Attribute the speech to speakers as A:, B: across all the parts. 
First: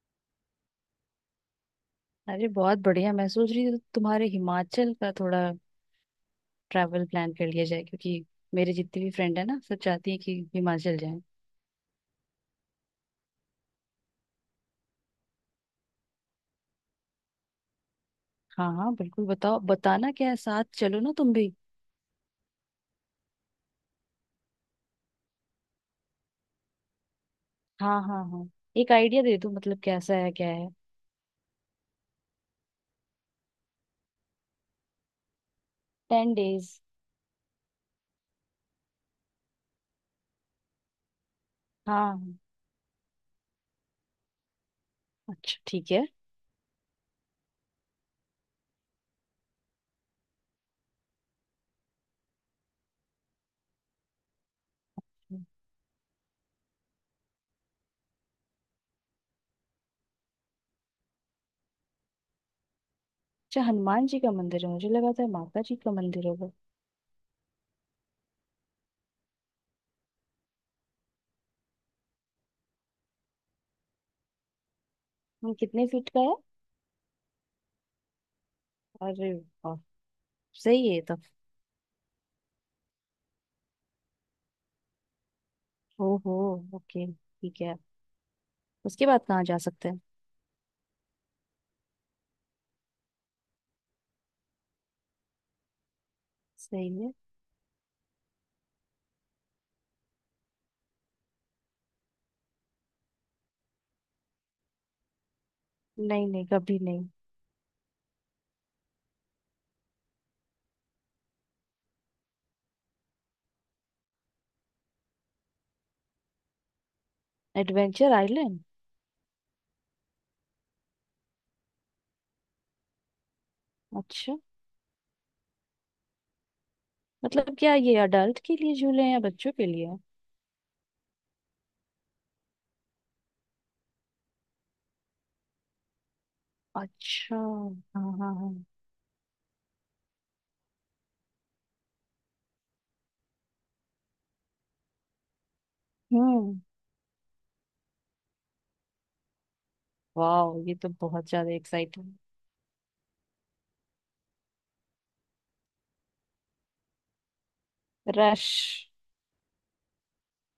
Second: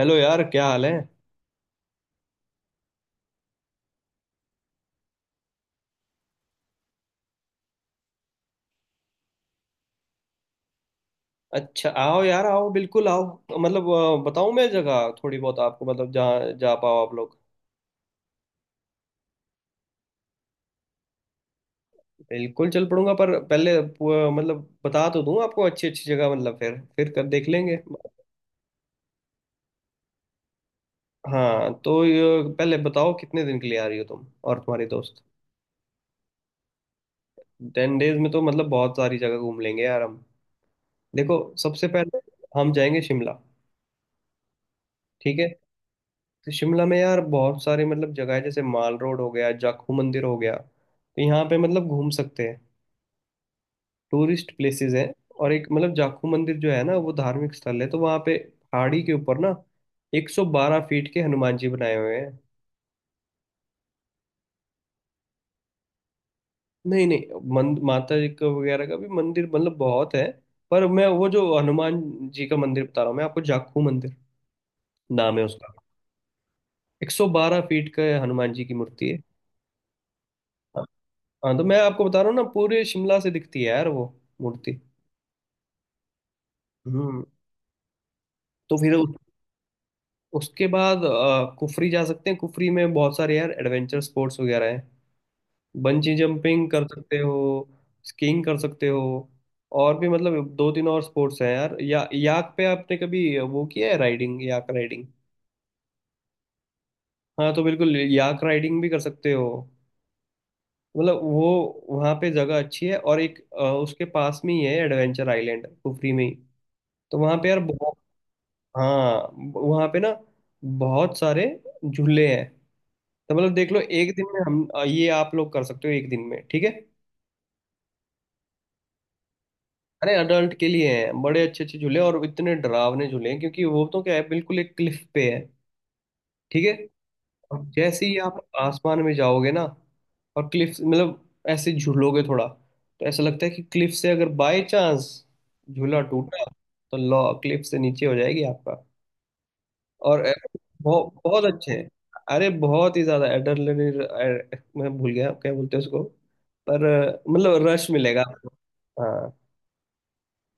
A: Hello यार, क्या हाल है।
B: अरे बहुत बढ़िया। मैं सोच रही थी तुम्हारे हिमाचल का थोड़ा ट्रैवल प्लान कर लिया जाए, क्योंकि मेरे जितनी भी फ्रेंड है ना, सब चाहती है कि हिमाचल जाएं।
A: अच्छा आओ यार, आओ, बिल्कुल आओ। मतलब बताऊं, मैं जगह थोड़ी बहुत आपको मतलब जहाँ जा पाओ आप लोग।
B: हाँ हाँ, बिल्कुल बताओ। बताना क्या है, साथ चलो ना तुम भी।
A: बिल्कुल चल पड़ूंगा, पर पहले मतलब बता तो दूं आपको अच्छी अच्छी जगह, मतलब फिर कर देख लेंगे।
B: हाँ हाँ हाँ, एक आइडिया दे दो। मतलब कैसा है, क्या है।
A: हाँ तो ये, पहले बताओ कितने दिन के लिए आ रही हो तुम और तुम्हारे दोस्त।
B: Ten days.
A: टेन डेज में तो मतलब बहुत सारी जगह घूम लेंगे यार हम। देखो, सबसे
B: हाँ
A: पहले
B: हाँ,
A: हम जाएंगे शिमला, ठीक है।
B: अच्छा ठीक है।
A: तो शिमला में यार बहुत सारे मतलब जगह है, जैसे माल रोड हो गया, जाखू मंदिर हो गया, तो यहाँ पे मतलब घूम सकते हैं। टूरिस्ट प्लेसेस हैं। और एक मतलब जाखू मंदिर जो है ना, वो धार्मिक स्थल है, तो वहाँ पे पहाड़ी के ऊपर ना 112 फीट के हनुमान जी बनाए हुए हैं।
B: अच्छा, हनुमान जी का मंदिर है। मुझे लगा था माता जी का मंदिर होगा।
A: नहीं नहीं, माता जी का वगैरह का भी मंदिर मतलब बहुत है, पर मैं वो जो हनुमान जी का मंदिर बता रहा हूँ मैं आपको, जाखू मंदिर नाम है
B: हम,
A: उसका।
B: कितने फीट का है?
A: 112 फीट का हनुमान जी की मूर्ति है।
B: अरे वाह, सही है तब।
A: हाँ तो मैं आपको बता रहा हूँ ना, पूरे शिमला से दिखती है यार वो मूर्ति।
B: ओहो, ओके
A: हम्म।
B: ठीक है।
A: तो फिर
B: उसके बाद कहाँ जा सकते हैं?
A: उसके बाद कुफरी जा सकते हैं। कुफरी में बहुत सारे यार एडवेंचर स्पोर्ट्स वगैरह हैं। बंजी जंपिंग कर
B: सही है।
A: सकते हो, स्कीइंग कर सकते हो, और भी मतलब दो तीन और स्पोर्ट्स हैं यार। या याक पे आपने कभी वो किया है, राइडिंग, याक राइडिंग।
B: नहीं नहीं, कभी नहीं।
A: हाँ तो बिल्कुल याक राइडिंग भी कर सकते हो। मतलब वो वहाँ पे जगह अच्छी है। और एक उसके पास में ही है एडवेंचर आइलैंड, कुफरी में ही। तो वहाँ पे यार बहुत।
B: Adventure island?
A: हाँ, वहाँ पे ना बहुत सारे झूले हैं। तो मतलब देख लो, एक दिन
B: अच्छा,
A: में हम ये आप लोग कर सकते हो एक दिन में, ठीक है।
B: मतलब क्या ये अडल्ट के लिए झूले हैं या बच्चों के लिए?
A: अरे अडल्ट के लिए हैं, बड़े अच्छे अच्छे झूले। और इतने डरावने झूले हैं, क्योंकि वो तो क्या है, बिल्कुल एक क्लिफ पे है, ठीक है।
B: अच्छा
A: और
B: हाँ
A: जैसे ही
B: हाँ
A: आप
B: हाँ।
A: आसमान में जाओगे ना, और क्लिफ मतलब ऐसे झूलोगे थोड़ा, तो ऐसा लगता है कि क्लिफ से अगर बाय चांस झूला टूटा,
B: हम्म।
A: तो लॉ क्लिफ से नीचे हो जाएगी आपका। और
B: वाह, ये तो
A: बहुत
B: बहुत
A: बहुत
B: ज्यादा
A: अच्छे हैं।
B: एक्साइटिंग।
A: अरे बहुत ही ज्यादा एड्रेनलिन, मैं भूल गया क्या बोलते हैं उसको, पर मतलब रश मिलेगा आपको।
B: रश।
A: हाँ।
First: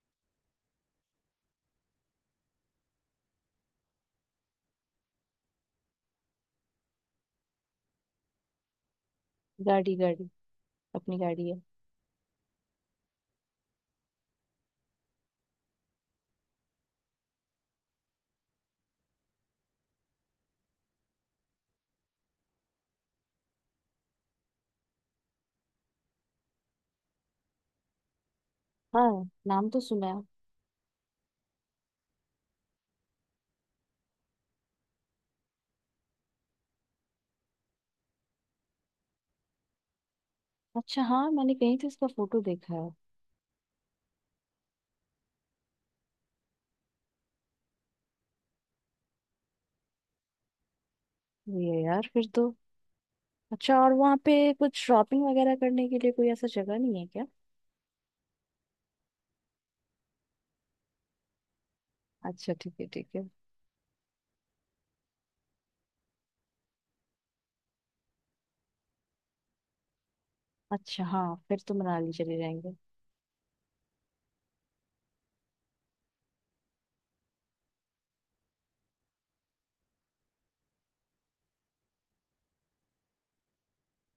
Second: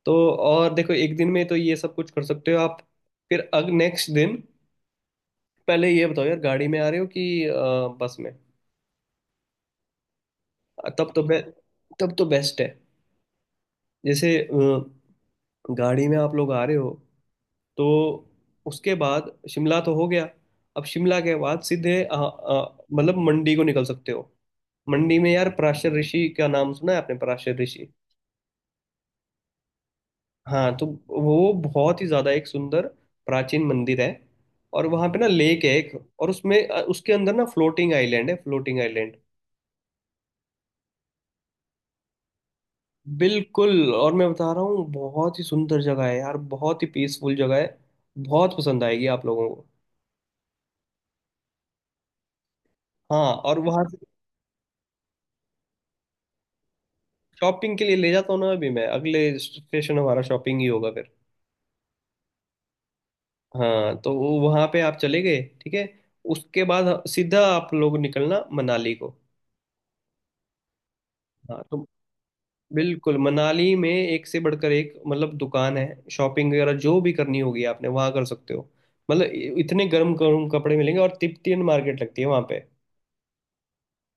A: तो और देखो, एक दिन में तो ये सब कुछ कर सकते हो आप। फिर अग नेक्स्ट दिन, पहले ये बताओ यार, गाड़ी में आ रहे हो कि बस में।
B: गाड़ी गाड़ी,
A: तब
B: अपनी
A: तो बे,
B: गाड़ी है।
A: तब तो बेस्ट है। जैसे गाड़ी में आप लोग आ रहे हो, तो उसके बाद शिमला तो हो गया। अब शिमला के बाद सीधे मतलब मंडी को निकल सकते हो। मंडी में यार पराशर ऋषि का नाम सुना है आपने, पराशर ऋषि।
B: हाँ, नाम तो सुना है।
A: हाँ तो वो बहुत ही ज्यादा एक सुंदर प्राचीन मंदिर है। और वहां पे ना लेक है एक, और उसमें उसके अंदर ना फ्लोटिंग आइलैंड है, फ्लोटिंग आइलैंड।
B: अच्छा हाँ, मैंने कहीं तो इसका फोटो देखा है।
A: बिल्कुल, और मैं बता रहा हूँ बहुत ही सुंदर जगह है यार, बहुत ही पीसफुल जगह है। बहुत पसंद आएगी आप लोगों को।
B: ये यार फिर तो।
A: हाँ, और
B: अच्छा,
A: वहां
B: और
A: से।
B: वहाँ पे कुछ शॉपिंग वगैरह करने के लिए कोई ऐसा जगह नहीं है क्या?
A: शॉपिंग के लिए ले जाता हूँ ना अभी मैं, अगले स्टेशन हमारा शॉपिंग ही होगा फिर।
B: अच्छा ठीक है ठीक है।
A: हाँ तो वो वहां पे आप चले गए, ठीक है। उसके बाद सीधा आप लोग निकलना मनाली को।
B: अच्छा हाँ, फिर
A: हाँ
B: तो
A: तो
B: मनाली चले जाएंगे।
A: बिल्कुल, मनाली में एक से बढ़कर एक मतलब दुकान है। शॉपिंग वगैरह जो भी करनी होगी आपने, वहां कर सकते हो। मतलब इतने गर्म गर्म कपड़े मिलेंगे, और तिब्बतियन मार्केट लगती है वहां पे।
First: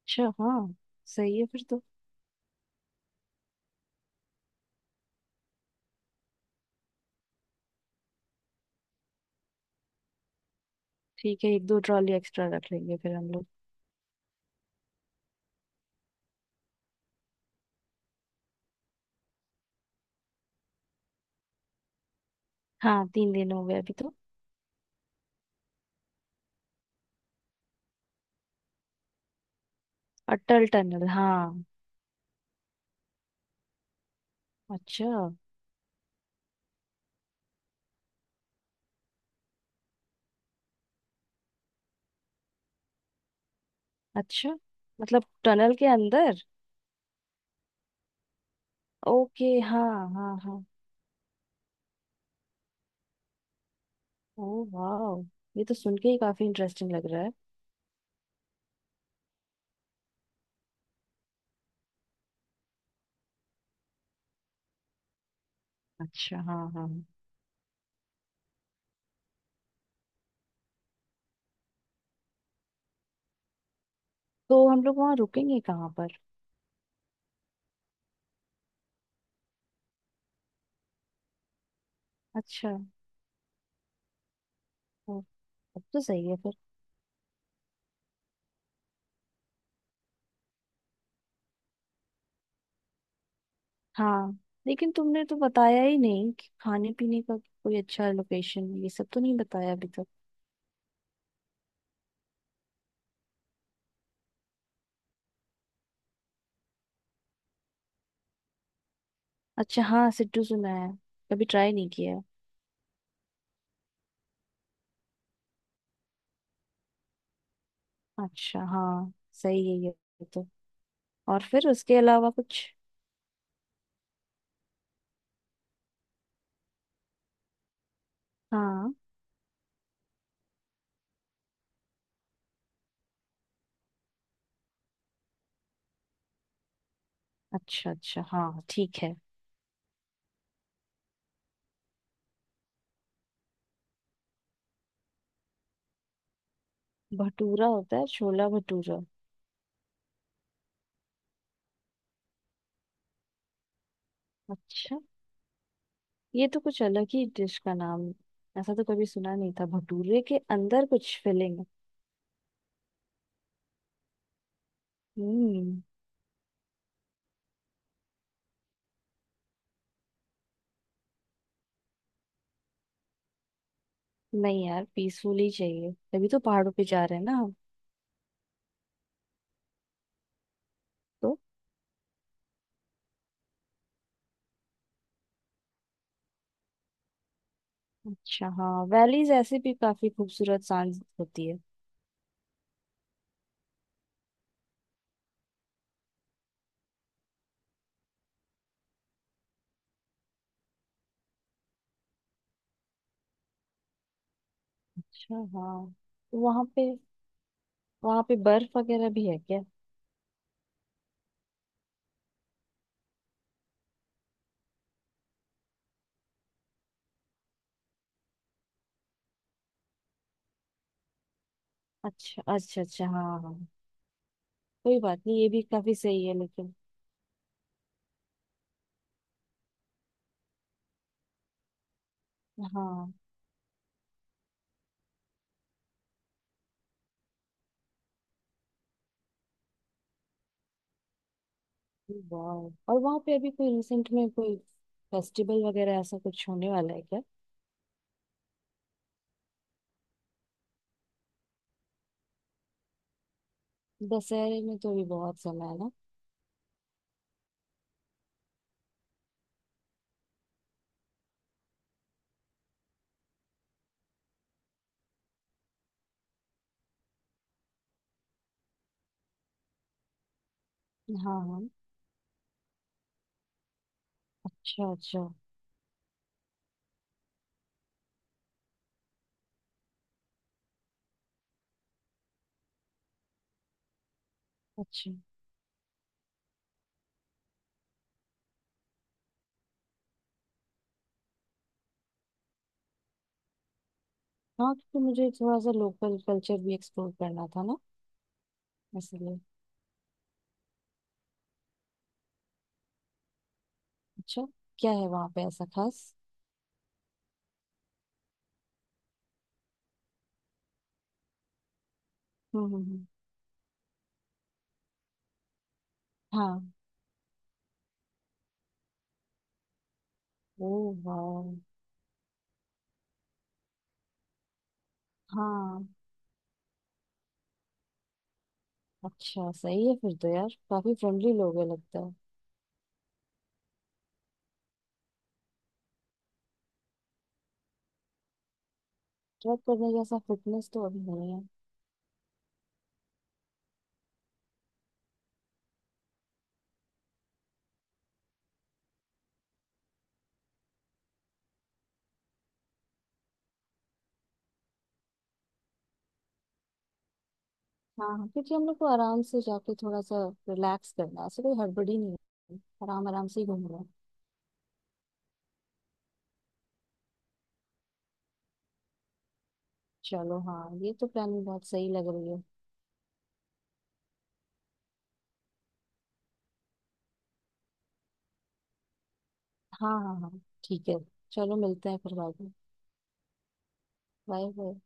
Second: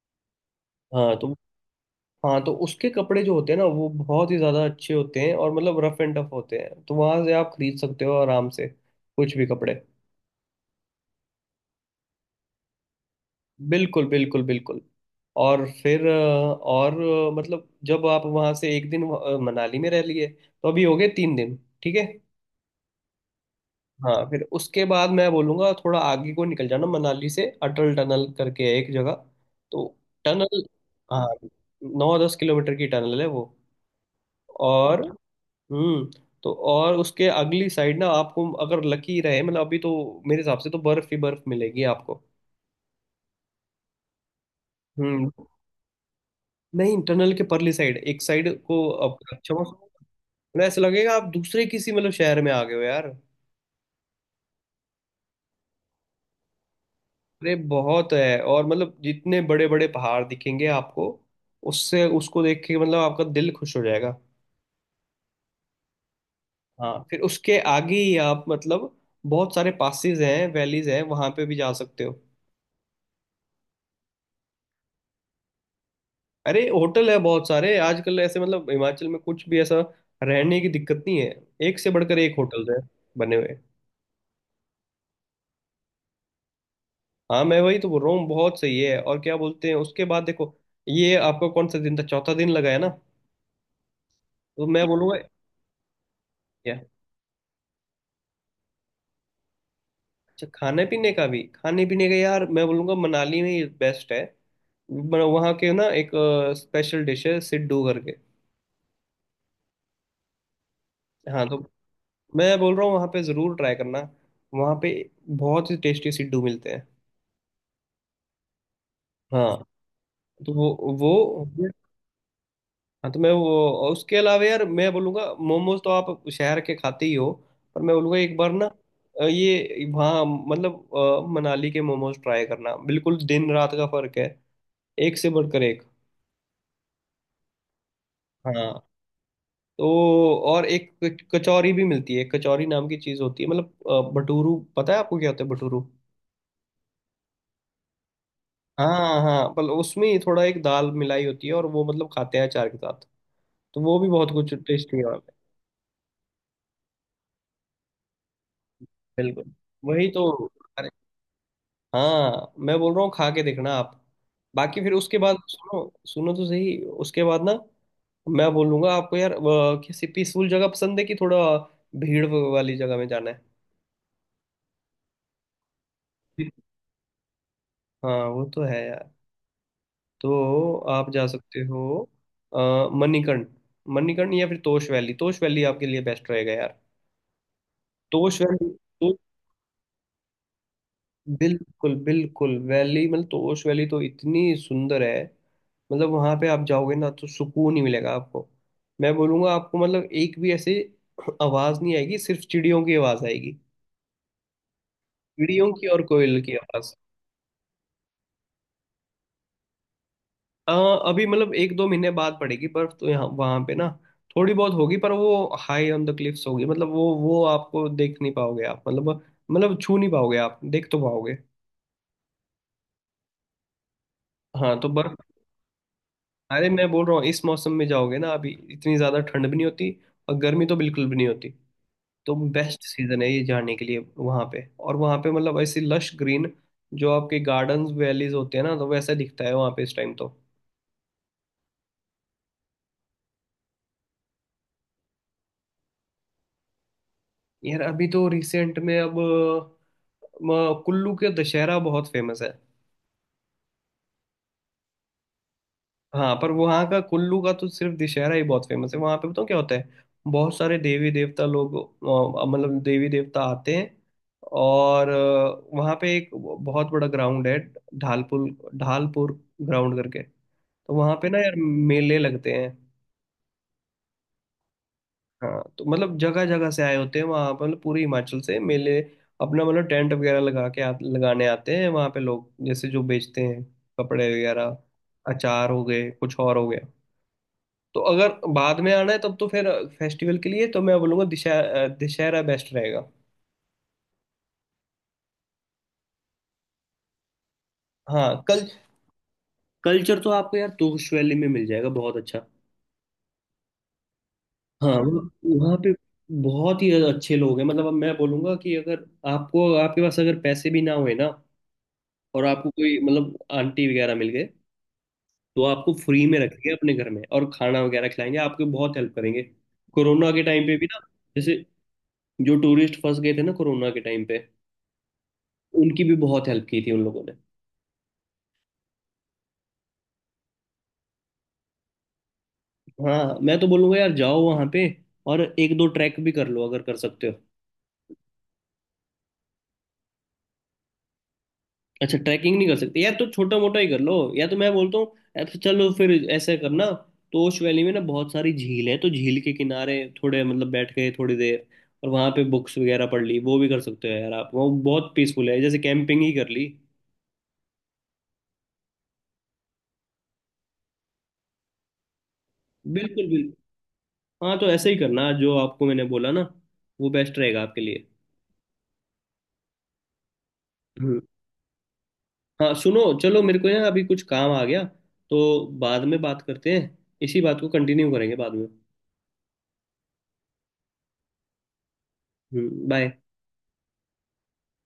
B: अच्छा हाँ,
A: हाँ तो।
B: सही है फिर तो।
A: हाँ तो उसके कपड़े जो होते हैं ना, वो बहुत ही ज्यादा अच्छे होते हैं, और मतलब रफ एंड टफ होते हैं, तो वहां से आप खरीद सकते हो आराम से कुछ भी कपड़े।
B: ठीक है, एक दो ट्रॉली एक्स्ट्रा रख लेंगे फिर हम लोग।
A: बिल्कुल बिल्कुल बिल्कुल। और फिर और मतलब जब आप वहां से एक दिन मनाली में रह लिए, तो अभी हो गए 3 दिन, ठीक है।
B: हाँ, तीन दिन हो गए अभी तो।
A: हाँ फिर उसके बाद मैं बोलूँगा थोड़ा आगे को निकल जाना। मनाली से अटल टनल करके है एक जगह, तो टनल।
B: अटल टनल,
A: हाँ,
B: हाँ।
A: 9-10 किलोमीटर की टनल है वो। और।
B: अच्छा।
A: हम्म। तो और उसके अगली साइड ना, आपको अगर लकी रहे, मतलब अभी तो मेरे हिसाब से तो बर्फ ही बर्फ मिलेगी आपको।
B: अच्छा, मतलब
A: हम्म।
B: टनल के अंदर?
A: नहीं, टनल के परली साइड, एक साइड को आप
B: ओके,
A: अच्छा मौसम,
B: हाँ हाँ
A: मतलब
B: हाँ।
A: ऐसा लगेगा आप दूसरे किसी मतलब शहर में आ गए हो यार।
B: ओ वाह, ये तो सुन के ही काफी इंटरेस्टिंग लग रहा है।
A: अरे बहुत है। और मतलब जितने बड़े बड़े पहाड़ दिखेंगे आपको, उससे उसको देख के मतलब आपका दिल खुश हो जाएगा।
B: अच्छा हाँ हाँ
A: हाँ
B: हाँ।
A: फिर उसके आगे ही आप मतलब बहुत सारे पासेस हैं, वैलीज हैं, वहां पे भी जा सकते हो।
B: तो हम लोग वहाँ रुकेंगे कहाँ पर?
A: अरे होटल है बहुत सारे आजकल, ऐसे मतलब हिमाचल में कुछ भी ऐसा रहने की दिक्कत नहीं है। एक से बढ़कर एक होटल
B: अच्छा।
A: है बने हुए।
B: ओ, अब तो सही है फिर।
A: हाँ मैं वही तो बोल रहा हूँ, बहुत सही है। और क्या बोलते हैं, उसके बाद देखो, ये आपका कौन सा दिन था, चौथा दिन लगा है ना।
B: हाँ,
A: तो मैं
B: लेकिन
A: बोलूंगा,
B: तुमने तो बताया ही नहीं कि खाने पीने का कोई अच्छा लोकेशन, ये सब तो नहीं बताया अभी तक।
A: अच्छा खाने पीने का भी, खाने पीने का यार मैं बोलूँगा मनाली में ये बेस्ट है। वहाँ के ना एक स्पेशल डिश है, सिड्डू करके।
B: अच्छा हाँ, सिड्डू सुना है, कभी
A: हाँ तो
B: ट्राई नहीं किया।
A: मैं बोल रहा हूँ, वहाँ पे ज़रूर ट्राई करना, वहाँ पे बहुत ही टेस्टी सिड्डू मिलते हैं।
B: अच्छा हाँ,
A: हाँ
B: सही है ये तो।
A: तो वो
B: और फिर
A: वो
B: उसके अलावा कुछ?
A: हाँ तो मैं वो। और उसके अलावा यार मैं बोलूँगा, मोमोज तो आप शहर के खाते ही हो, पर मैं बोलूँगा एक बार ना
B: हाँ।
A: ये वहाँ मतलब मनाली के मोमोज ट्राई करना, बिल्कुल दिन रात का फर्क है, एक से बढ़कर एक।
B: अच्छा अच्छा हाँ,
A: हाँ
B: ठीक है।
A: तो और एक कचौरी भी मिलती है। कचौरी नाम की चीज होती है, मतलब भटूरू, पता है आपको क्या होता है भटूरू।
B: भटूरा होता है, छोला भटूरा।
A: हाँ हाँ मतलब उसमें ही थोड़ा एक दाल मिलाई होती है, और वो मतलब खाते हैं अचार के साथ। तो वो भी बहुत कुछ टेस्टी
B: अच्छा,
A: है वहाँ पे।
B: ये तो कुछ अलग ही डिश का नाम। ऐसा तो कभी सुना
A: बिल्कुल
B: नहीं था,
A: वही
B: भटूरे
A: तो।
B: के अंदर
A: अरे
B: कुछ फिलिंग।
A: हाँ मैं बोल रहा हूँ, खा के देखना आप। बाकी फिर उसके बाद सुनो,
B: हम्म।
A: सुनो तो सही। उसके बाद ना, मैं बोलूंगा आपको यार, किसी पीसफुल जगह पसंद है कि थोड़ा भीड़ वाली जगह में जाना है।
B: नहीं यार, पीसफुल ही चाहिए, तभी तो पहाड़ों पे जा रहे हैं ना हम।
A: हाँ वो तो है यार। तो आप जा
B: तो।
A: सकते हो अ, मणिकर्ण। मणिकर्ण या फिर तोश वैली, तोश वैली आपके लिए बेस्ट रहेगा यार, तोश
B: अच्छा
A: वैली।
B: हाँ,
A: तो
B: वैलीज ऐसे भी काफी खूबसूरत सांझ होती है।
A: बिल्कुल बिल्कुल, वैली मतलब तोश वैली तो इतनी सुंदर है, मतलब वहां पे आप जाओगे ना तो सुकून ही मिलेगा आपको। मैं बोलूंगा आपको, मतलब एक भी ऐसे आवाज नहीं आएगी, सिर्फ चिड़ियों की आवाज आएगी।
B: अच्छा
A: चिड़ियों की
B: हाँ।
A: और कोयल की
B: वहाँ पे,
A: आवाज।
B: वहाँ पे बर्फ वगैरह भी है क्या?
A: अ, अभी मतलब एक दो महीने बाद पड़ेगी बर्फ, तो यहाँ वहां पे ना थोड़ी बहुत होगी, पर वो हाई ऑन द क्लिफ्स होगी। मतलब वो आपको देख नहीं पाओगे आप, मतलब मतलब छू नहीं पाओगे आप, देख तो पाओगे।
B: अच्छा अच्छा अच्छा हाँ हाँ।
A: हाँ तो
B: कोई
A: बर्फ।
B: बात नहीं, ये भी काफी सही है
A: अरे
B: लेकिन।
A: मैं बोल रहा हूँ, इस मौसम में जाओगे ना, अभी इतनी ज्यादा ठंड भी नहीं होती, और गर्मी तो बिल्कुल भी नहीं होती। तो बेस्ट
B: हाँ।
A: सीजन है ये जाने के लिए वहां पे। और वहां पे मतलब ऐसी लश ग्रीन, जो आपके गार्डन्स वैलीज होते हैं ना, तो वैसा दिखता है वहां पे इस टाइम तो।
B: वाह, और वहां पे अभी कोई रिसेंट में कोई फेस्टिवल वगैरह ऐसा कुछ होने वाला है क्या?
A: यार अभी तो रिसेंट में, अब कुल्लू के दशहरा बहुत फेमस है।
B: दशहरे में तो अभी बहुत समय है ना।
A: हाँ पर वहाँ का कुल्लू का तो सिर्फ दशहरा ही बहुत फेमस है। वहाँ पे बताऊँ क्या होता है, बहुत सारे देवी देवता लोग मतलब देवी देवता आते हैं। और वहाँ पे एक बहुत बड़ा ग्राउंड है, ढालपुर, ढालपुर ग्राउंड करके। तो वहाँ पे ना
B: हाँ
A: यार
B: हाँ।
A: मेले लगते हैं।
B: अच्छा अच्छा।
A: हाँ तो मतलब जगह जगह से आए होते हैं वहाँ पर, मतलब पूरे हिमाचल से मेले। अपना मतलब टेंट वगैरह लगा के लगाने आते हैं वहाँ पे लोग, जैसे जो बेचते हैं कपड़े वगैरह,
B: अच्छा
A: अचार हो गए, कुछ और हो गया। तो अगर बाद में आना है तब तो फिर फेस्टिवल के लिए तो मैं बोलूँगा दशहरा दशहरा बेस्ट रहेगा।
B: हाँ, क्योंकि मुझे थोड़ा सा लोकल कल्चर भी एक्सप्लोर करना था ना,
A: हाँ कल
B: इसलिए।
A: कल्चर तो आपको यार तोश वैली में मिल जाएगा बहुत अच्छा।
B: अच्छा,
A: हाँ
B: क्या है वहाँ पे ऐसा
A: वहाँ पे
B: खास?
A: बहुत ही अच्छे लोग हैं। मतलब अब मैं बोलूंगा कि अगर आपको, आपके पास अगर पैसे भी ना हुए ना, और
B: हम्म
A: आपको
B: हम्म
A: कोई
B: हम्म,
A: मतलब आंटी वगैरह मिल गए, तो आपको फ्री में
B: हाँ।
A: रखेंगे अपने घर में, और खाना वगैरह खिलाएंगे आपको, बहुत हेल्प करेंगे। कोरोना के टाइम
B: ओ
A: पे भी ना,
B: वाह।
A: जैसे जो टूरिस्ट फंस गए थे ना कोरोना के टाइम पे,
B: हाँ।
A: उनकी भी बहुत हेल्प की थी उन लोगों ने।
B: अच्छा, सही है फिर तो यार, काफी फ्रेंडली लोग है लगता है।
A: हाँ मैं तो बोलूंगा यार जाओ वहां पे, और एक दो ट्रैक भी कर लो अगर कर सकते हो।
B: ट्रैक करने जैसा फिटनेस तो अभी नहीं है।
A: अच्छा ट्रैकिंग नहीं कर सकते यार, तो छोटा मोटा ही कर लो। या तो मैं बोलता हूँ, या तो चलो फिर ऐसा करना, तोश वैली में ना बहुत सारी झील है, तो झील के किनारे थोड़े मतलब बैठ गए थोड़ी देर, और वहां पे बुक्स वगैरह पढ़ ली, वो भी कर सकते हो यार आप। वो बहुत पीसफुल है, जैसे कैंपिंग ही कर ली।
B: हाँ हाँ, क्योंकि हम लोग को आराम से जाके थोड़ा सा रिलैक्स करना है। ऐसे कोई हड़बड़ी नहीं है, आराम
A: बिल्कुल
B: आराम से ही
A: बिल्कुल।
B: घूमना है।
A: हाँ तो ऐसे ही करना जो आपको मैंने बोला ना, वो बेस्ट रहेगा आपके लिए।
B: चलो हाँ, ये तो
A: हम्म।
B: प्लानिंग बहुत सही लग रही है।
A: हाँ सुनो चलो, मेरे को ना अभी कुछ काम आ गया, तो बाद में बात करते हैं, इसी बात को कंटिन्यू करेंगे बाद में।
B: हाँ हाँ हाँ, ठीक है। चलो मिलते हैं फिर बाद में।
A: हम्म, बाय।
B: Bye bye.